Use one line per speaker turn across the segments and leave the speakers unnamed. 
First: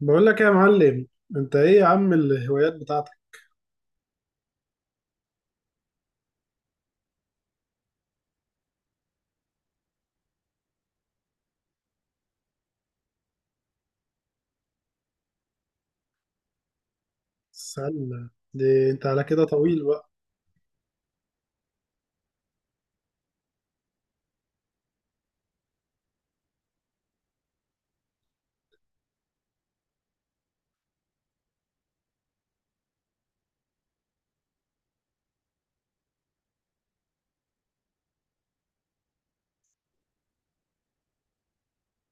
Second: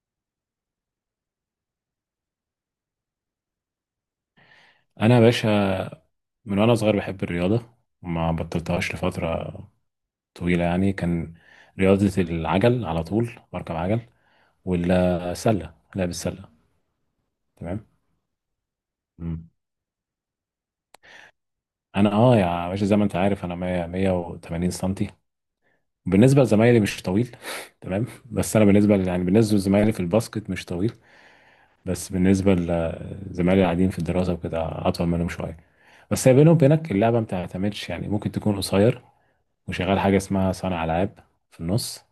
بقول لك إيه يا معلم. انت ايه يا عم الهوايات بتاعتك؟
انا يا باشا، من وانا صغير بحب الرياضه وما بطلتهاش لفتره طويله. يعني كان رياضه العجل، على طول بركب عجل والسله، لعب السله. تمام.
السله دي انت على كده
مم.
طويل بقى.
انا اه يا باشا زي ما انت عارف، انا 100 180 سنتي. بالنسبه لزمايلي مش طويل تمام. بس انا بالنسبه بالنسبه لزمايلي في الباسكت مش طويل، بس بالنسبه لزمايلي العاديين في الدراسه وكده اطول منهم شويه. بس هي بيني وبينك اللعبه ما بتعتمدش، يعني ممكن تكون قصير وشغال حاجه اسمها صانع العاب في النص.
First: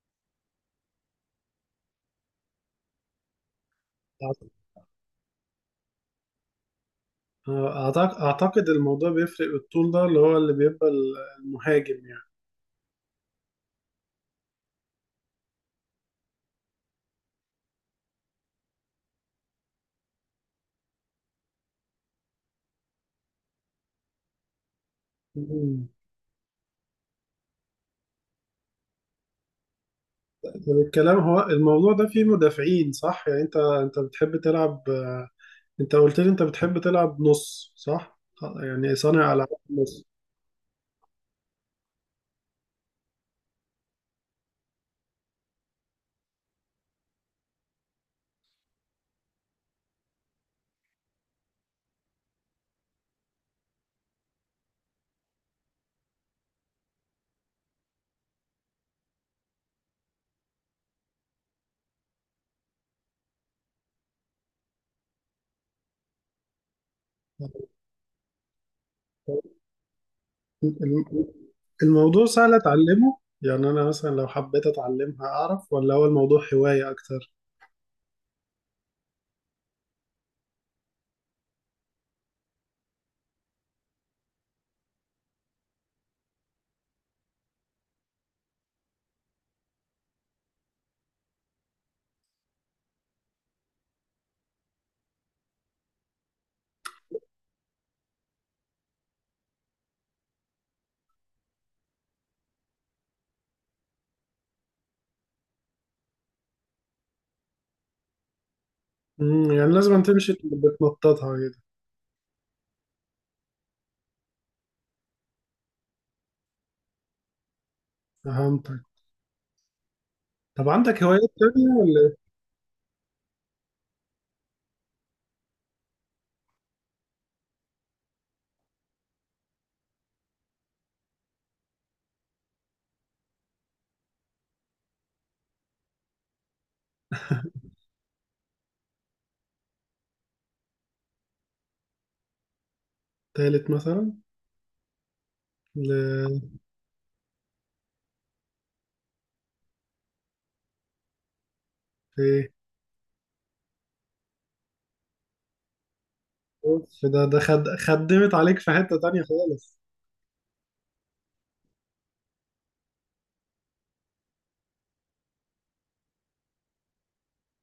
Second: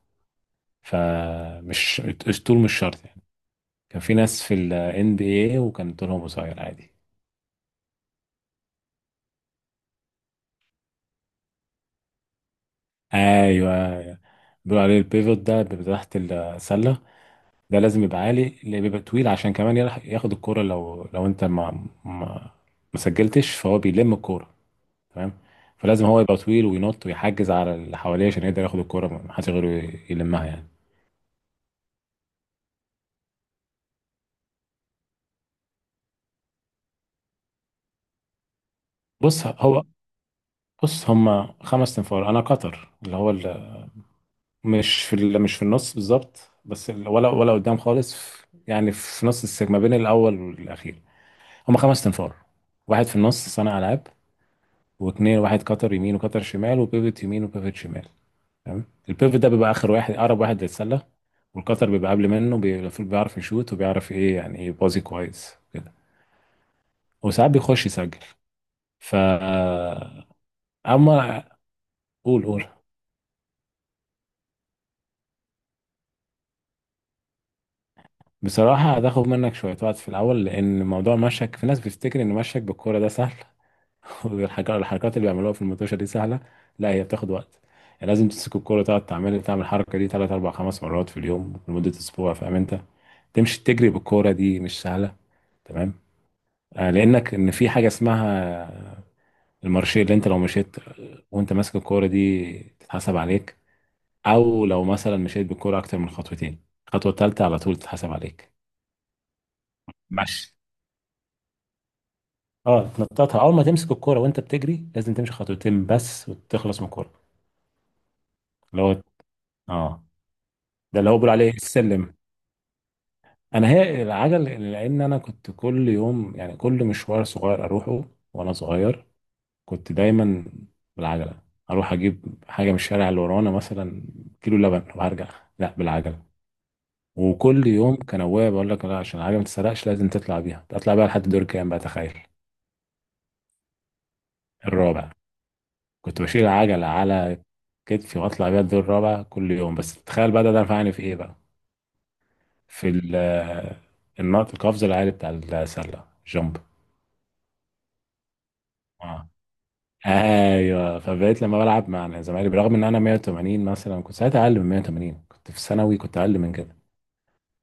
فمش الطول مش شرط يعني. كان في ناس في ال NBA وكان طولهم قصير عادي.
اعتقد الموضوع بيفرق بالطول ده اللي هو اللي بيبقى المهاجم يعني.
ايوه. أيوة. بيقولوا عليه البيفوت، ده بيبقى تحت السله، ده لازم يبقى عالي، اللي بيبقى طويل عشان كمان ياخد الكوره. لو انت ما ما سجلتش فهو بيلم الكوره. تمام.
مم.
فلازم هو يبقى طويل وينط ويحجز على اللي حواليه عشان يقدر ياخد الكوره، ما حدش غيره يلمها يعني.
طب الكلام هو الموضوع ده فيه مدافعين صح، يعني انت بتحب تلعب، انت قلت لي انت بتحب تلعب نص صح، يعني صانع
بص
العاب
هو
نص.
بص هم خمس تنفار، انا قطر اللي هو مش في مش في النص بالظبط، بس ولا قدام خالص يعني في نص السجن ما بين الاول والاخير. هم خمس تنفار، واحد في النص صانع العاب واثنين واحد كتر يمين وكتر شمال، وبيفت يمين وبيفت شمال. تمام. البيفت ده بيبقى اخر واحد، اقرب واحد للسله، والكتر بيبقى قبل منه. المفروض بيعرف يشوت وبيعرف ايه، يعني ايه بازي كويس كده، وساعات بيخش يسجل. ف
الم-
اما
الموضوع
قول
سهل
قول.
اتعلمه، يعني انا مثلا لو حبيت اتعلمها اعرف ولا هو الموضوع هواية اكتر؟
بصراحة هتاخد منك شوية وقت في الأول، لأن موضوع مشك، في ناس بتفتكر إن مشك بالكورة ده سهل والحاجات، الحركات اللي بيعملوها في المطوشه دي سهله. لا، هي بتاخد وقت. يعني لازم تمسك الكوره، تقعد تعمل الحركه دي ثلاث اربع خمس مرات في اليوم لمده اسبوع، فاهم انت. تمشي تجري بالكوره دي مش سهله. تمام. آه، لانك في حاجه اسمها المارشيه، اللي انت لو مشيت وانت ماسك الكوره دي تتحسب عليك، او لو مثلا مشيت بالكوره اكتر من خطوتين الخطوه الثالثه على طول تتحسب عليك.
مم، يعني لازم تمشي
ماشي.
بتنططها كده.
اه، تنططها. اول ما تمسك الكوره وانت بتجري لازم تمشي خطوتين بس وتخلص من الكوره.
فهمتك.
اللي هو اه.
طب
ده
عندك
اللي هو بيقول
هوايات
عليه
تانية ولا
السلم.
إيه؟
انا هي العجل، لان انا كنت كل يوم، يعني كل مشوار صغير اروحه وانا صغير كنت دايما بالعجله. اروح اجيب حاجه من الشارع اللي ورانا مثلا كيلو لبن وارجع، لا بالعجله. وكل يوم كان ابويا بيقول لك لا، عشان العجله ما تتسرقش لازم تطلع بيها، تطلع بيها لحد دور كام بقى، تخيل.
تالت مثلا.
الرابع.
ل...
كنت بشيل العجله على كتفي واطلع بيها الدور الرابع كل يوم. بس تخيل بقى، ده نفعني في ايه بقى.
في إيه؟
في النط، القفز العالي بتاع السله، جامب.
أوف، ده خدمت عليك في حتة تانية
اه.
خالص.
ايوه، فبقيت لما بلعب مع زمايلي برغم ان انا 180 مثلا، كنت ساعتها اقل من 180، كنت في ثانوي كنت اقل من كده،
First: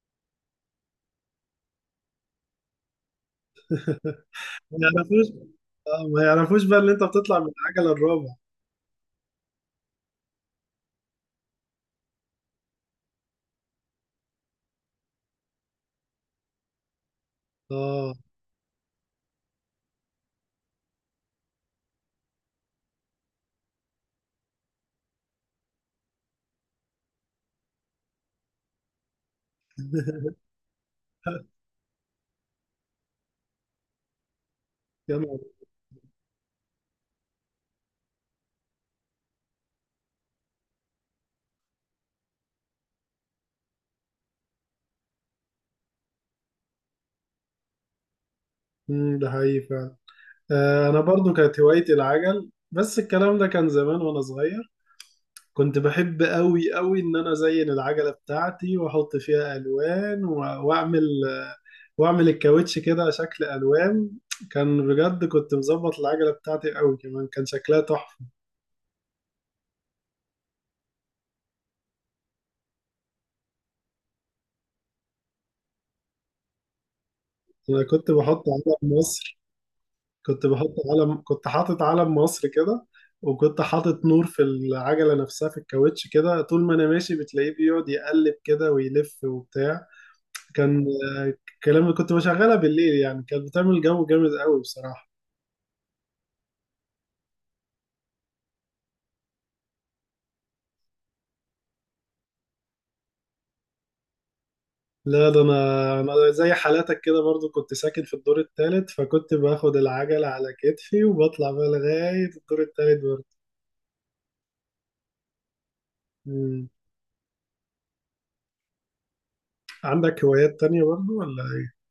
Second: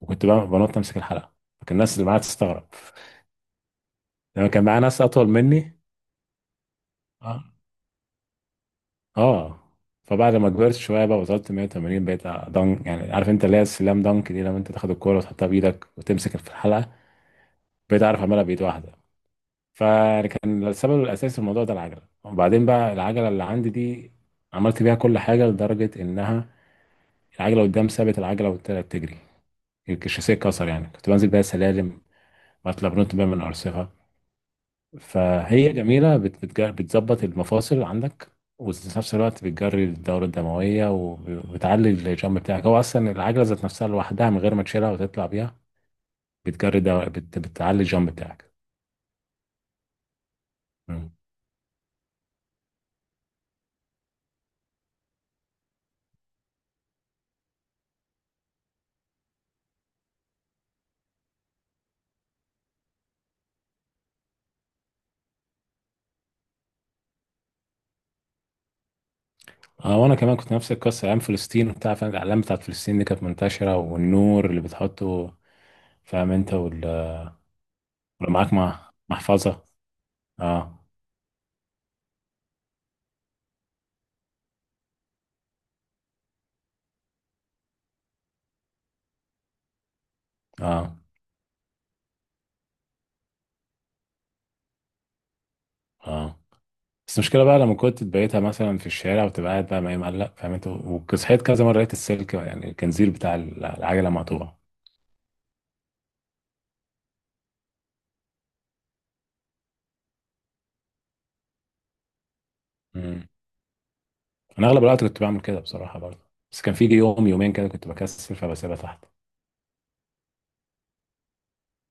وكنت بقى بنط امسك الحلقه، فكان الناس اللي معايا تستغرب لما كان
ما
معايا ناس
يعرفوش.
اطول مني.
آه، ما يعرفوش بقى إن أنت بتطلع
اه
من العجلة الرابع.
اه. فبعد ما كبرت شويه بقى وصلت 180 بقيت دنك. يعني عارف انت اللي هي السلام دنك دي، لما انت تاخد الكوره وتحطها بايدك وتمسك في الحلقه، بقيت
آه.
اعرف اعملها بايد واحده. فكان السبب الاساسي في الموضوع ده العجله. وبعدين بقى العجله اللي عندي دي عملت بيها كل حاجه، لدرجه انها العجله قدام ثابت، العجله والتانيه بتجري، الشاسيه اتكسر. يعني كنت بنزل بيها سلالم واتلبنت بيها من ارصفه،
يا نهار.
فهي جميله بتظبط المفاصل عندك، وفي نفس الوقت بتجري الدوره الدمويه وبتعلي الجامب بتاعك. هو اصلا العجله ذات نفسها لوحدها من غير ما تشيلها وتطلع بيها بتعلي الجامب بتاعك.
أمم، ده حقيقي فعلا. آه أنا
مم.
برضو كانت هوايتي العجل، بس الكلام ده كان زمان وأنا صغير. كنت بحب قوي قوي ان انا ازين العجله بتاعتي واحط فيها الوان واعمل، واعمل الكاوتش كده شكل الوان. كان بجد كنت مظبط العجله بتاعتي قوي، كمان كان شكلها تحفه.
اه، وانا كمان كنت نفس القصه ايام فلسطين وبتاع، فاهم، الاعلام بتاعت فلسطين دي كانت منتشره والنور اللي بتحطه، فاهم انت
انا كنت
ولو
بحط
معاك مع
علم مصر،
محفظه. اه
كنت حاطط علم مصر كده، وكنت حاطط نور في العجله نفسها في الكاوتش كده، طول ما انا ماشي بتلاقيه بيقعد يقلب كده ويلف وبتاع. كان
اه.
الكلام كنت بشغلها بالليل، يعني كانت بتعمل جو جامد قوي بصراحه.
اه، بس المشكله بقى لما كنت بقيتها مثلا في الشارع وتبقى قاعد بقى ما مقلق، فاهم انت، وصحيت كذا مره لقيت السلك يعني الكنزير بتاع العجله مقطوع.
لا ده انا زي حالاتك كده، برضو كنت ساكن في الدور الثالث فكنت باخد العجلة على كتفي وبطلع بقى لغاية الدور الثالث برضو.
امم. انا اغلب الوقت كنت بعمل كده بصراحه برضه، بس
مم.
كان في يوم يومين كده كنت بكسل فبسيبها تحت.
عندك هوايات تانية برضو ولا ايه؟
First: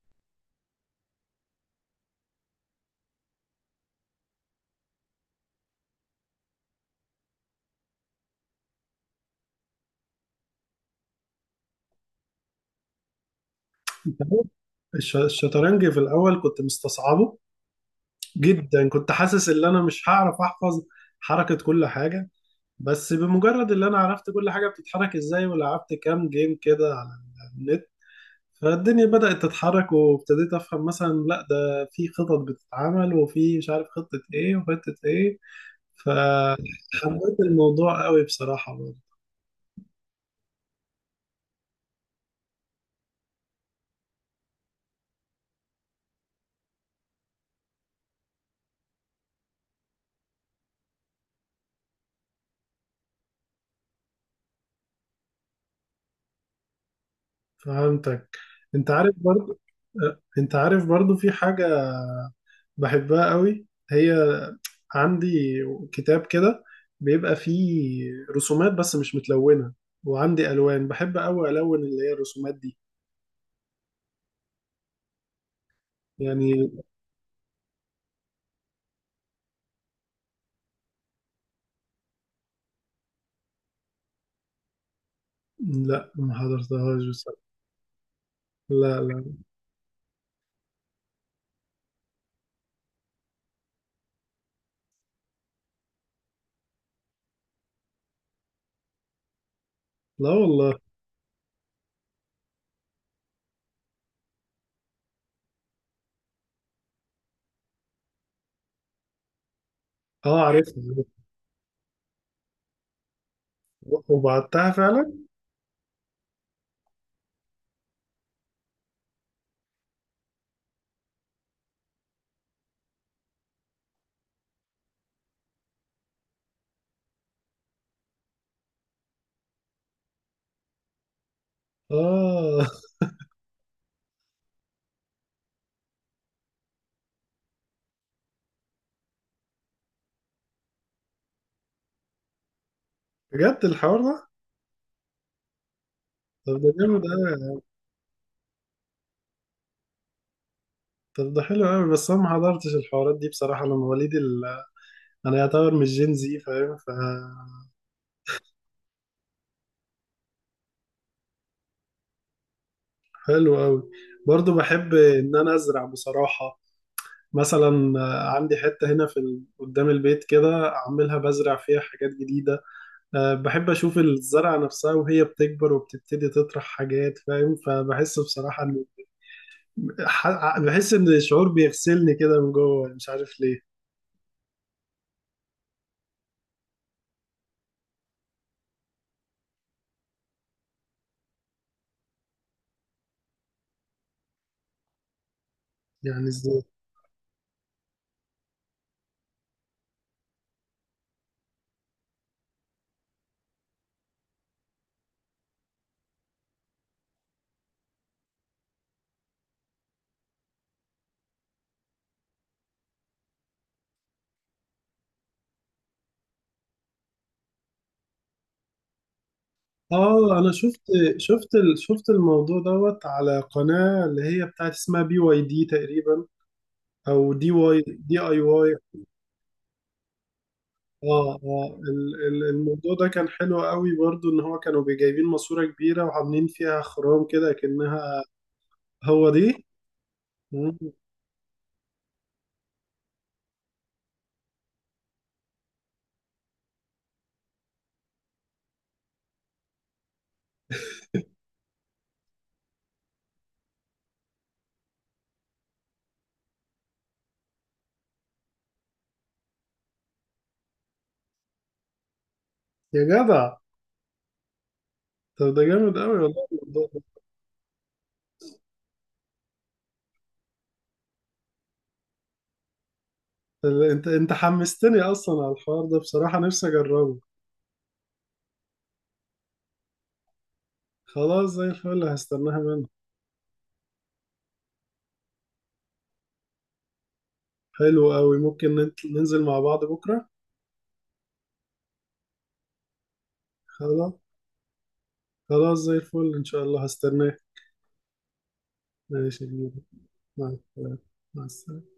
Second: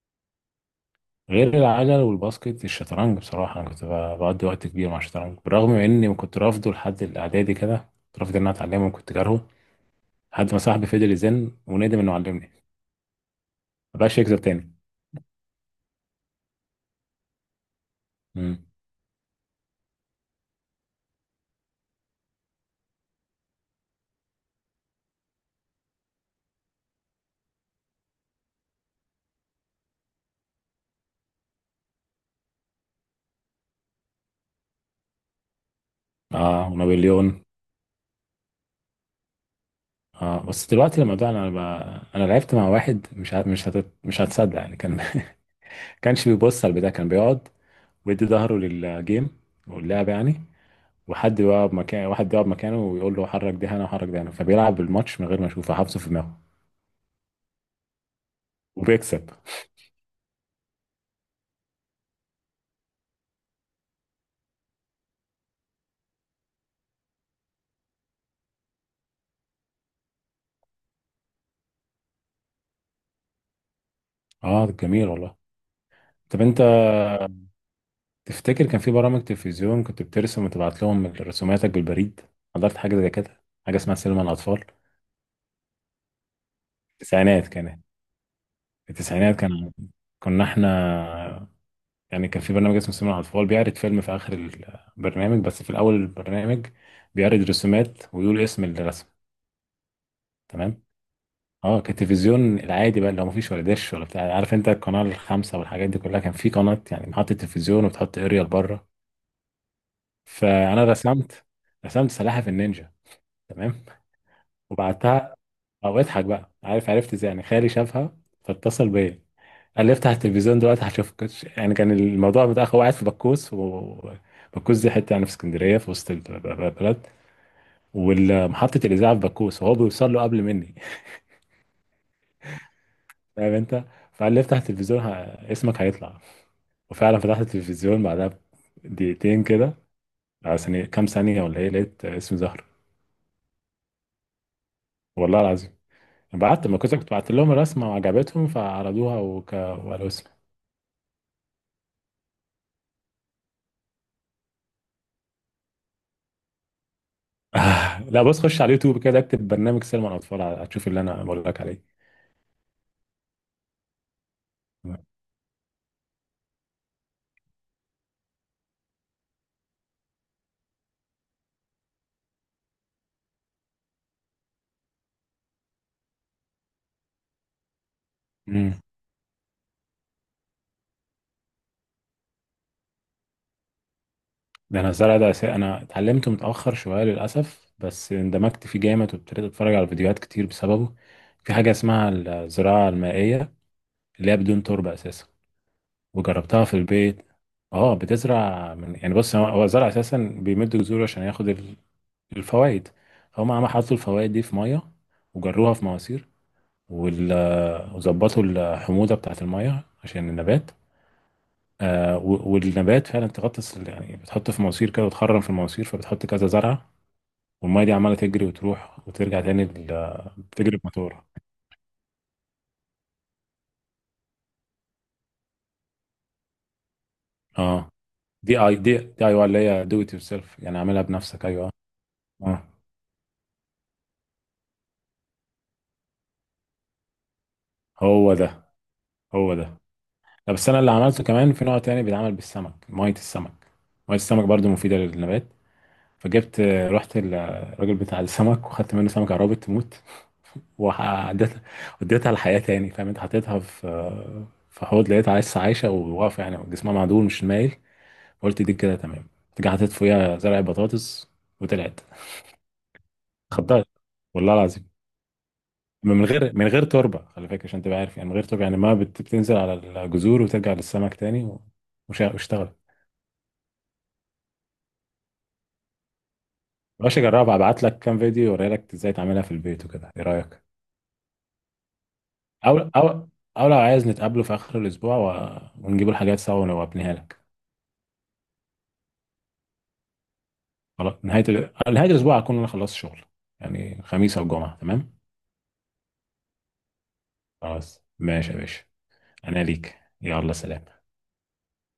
غير العجل والباسكت، الشطرنج. بصراحه انا كنت بقضي وقت كبير مع الشطرنج، بالرغم من اني كنت رافضه لحد الاعدادي كده، كنت رافض ان انا اتعلمه وكنت كارهه، لحد ما صاحبي فضل يزن وندم انه علمني، ما بقاش
انت
يكذب
عارف،
تاني.
الشطرنج في الاول كنت مستصعبه
امم.
جدا، كنت حاسس ان انا مش هعرف احفظ حركة كل حاجة. بس بمجرد ان انا عرفت كل حاجة بتتحرك ازاي ولعبت كام جيم كده على النت، فالدنيا بدأت تتحرك وابتديت أفهم مثلا لا ده في خطط بتتعمل وفي مش عارف خطة إيه وخطة إيه.
اه، ونابليون.
فحبيت الموضوع قوي بصراحة برضه.
اه، بس دلوقتي لما ده انا انا لعبت مع واحد مش ه... مش هت... مش هتصدق يعني. كان كانش بيبص على البتاع، كان بيقعد ويدي ظهره للجيم واللعب، يعني وحد يقعد مكان واحد يقعد مكانه ويقول له حرك ده هنا وحرك ده هنا، فبيلعب الماتش من غير ما يشوفه، حافظه في دماغه،
فهمتك. أنت عارف
وبيكسب.
برضه. أه، أنت عارف برضه في حاجة بحبها قوي، هي عندي كتاب كده بيبقى فيه رسومات بس مش متلونة، وعندي ألوان بحب قوي ألون اللي هي الرسومات دي
اه جميل والله. طب انت
يعني.
تفتكر كان في برامج تلفزيون كنت بترسم وتبعت لهم رسوماتك بالبريد؟ حضرت حاجه زي كده، حاجه اسمها سينما الاطفال.
لا ما حضرتهاش بصراحة.
التسعينات
لا لا.
التسعينات كان، كنا احنا، يعني كان في برنامج اسمه سينما على الفول، بيعرض فيلم في آخر البرنامج، بس في الأول البرنامج بيعرض رسومات ويقول اسم الرسم.
لا والله.
تمام. اه، كان التلفزيون العادي بقى، اللي هو مفيش ولا دش ولا بتاع، عارف انت، القناة الخامسة والحاجات دي كلها. كان في قناة يعني محطة تلفزيون وبتحط اريال بره.
اه عارفها.
فأنا رسمت رسمت سلاحف النينجا. تمام.
وبعتها فعلا.
وبعتها. او اضحك بقى، عارف عرفت ازاي؟ يعني خالي شافها فاتصل بيا، قال لي افتح التلفزيون دلوقتي هشوفك. يعني كان الموضوع متأخر. هو قاعد في بكوس، وبكوس دي حته يعني في اسكندريه في وسط البلد، ومحطه الاذاعه في بكوس، وهو بيوصل له قبل مني
اه،
فاهم انت. فقال لي افتح التلفزيون اسمك هيطلع. وفعلا فتحت التلفزيون بعدها دقيقتين كده، عشان كام ثانيه ولا ايه، لقيت اسم زهر.
بجد الحوار ده؟
والله العظيم.
طب
بعت
ده
ما كنت
جامد
كنت بعت
قوي.
لهم الرسمه وعجبتهم فعرضوها وقالوا اسم.
طب ده حلو قوي، بس انا ما حضرتش الحوارات دي بصراحه، انا مواليد انا يعتبر مش جين زي فاهم.
آه، لا بص، خش على اليوتيوب كده، اكتب برنامج سينما الاطفال، هتشوف اللي انا بقول لك عليه.
فحلو قوي. برضو بحب ان انا ازرع بصراحه، مثلا آه، عندي حته هنا في قدام البيت كده اعملها بزرع فيها حاجات جديده. أه بحب اشوف الزرعه نفسها وهي بتكبر وبتبتدي تطرح حاجات فاهم، فبحس بصراحه
امم.
ح... بحس ان الشعور بيغسلني كده من جوه، مش عارف ليه.
ده انا الزرع ده انا اتعلمته متاخر شويه للاسف، بس اندمجت فيه جامد وابتديت اتفرج على فيديوهات كتير بسببه. في حاجه اسمها الزراعه المائيه، اللي هي بدون تربه اساسا،
يعني ازاي؟
وجربتها في البيت. اه بتزرع من، يعني بص هو الزرع اساسا بيمد جذوره عشان ياخد الفوائد، فهم عم حطوا الفوائد دي في ميه، وجروها في مواسير وظبطوا الحموضه بتاعت الميه عشان النبات. آه، والنبات فعلا تغطس، يعني بتحط في مواسير كده وتخرم في المواسير، فبتحط كذا زرعة، والمية دي عمالة تجري وتروح وترجع تاني.
اه انا
بتجري
شفت،
بموتور.
شفت الموضوع دوت على قناة اللي هي بتاعت اسمها بي واي دي تقريبا، او دي واي،
اه
دي اي
دي اي
واي.
دي، دي اي واي، اللي هي دو ات يور سيلف يعني عاملها
اه
بنفسك.
اه،
ايوه. اه.
الموضوع ده كان حلو قوي برضو، ان هو كانوا جايبين ماسورة كبيرة وعاملين فيها خرام كده كأنها.
هو ده
هو
هو
دي.
ده. لا بس
مم.
انا اللي عملته كمان في نوع تاني بيتعمل بالسمك، مية السمك. مية السمك برضو مفيدة للنبات. فجبت آه، رحت الراجل بتاع السمك وخدت منه سمكة عرابة تموت، وعديتها وديتها الحياة تاني. فاهم انت، حطيتها في في حوض، لقيتها لسه عايشة وواقفة يعني جسمها معدول مش مايل. قلت دي كده تمام. رجعت حطيت فوقيها زرع بطاطس، وطلعت،
يا جدع.
خضرت. والله العظيم.
طب ده جامد قوي والله
من غير
الموضوع ده.
تربة، خلي بالك عشان تبقى عارف، يعني من غير تربة، يعني ما بت- بتنزل على الجذور وترجع للسمك تاني واشتغل.
انت حمستني اصلا على الحوار ده بصراحة، نفسي اجربه.
ماشي، جربها، ابعت لك كام فيديو اوري لك ازاي تعملها في البيت وكده، ايه رأيك؟
خلاص زي الفل، هستناها
او
منك.
او او لو عايز نتقابله في اخر الاسبوع ونجيب الحاجات سوا وابنيها لك.
حلو قوي، ممكن ننزل مع بعض بكرة.
خلاص نهاية الأسبوع هكون أنا خلصت شغل، يعني
خلاص.
خميس أو جمعة. تمام.
خلاص زي الفل إن شاء الله هستناك.
خلاص ماشي يا باشا.
ماشي يا
أنا
كبير.
ليك،
مع
يلا سلام.
السلامة. مع السلامة.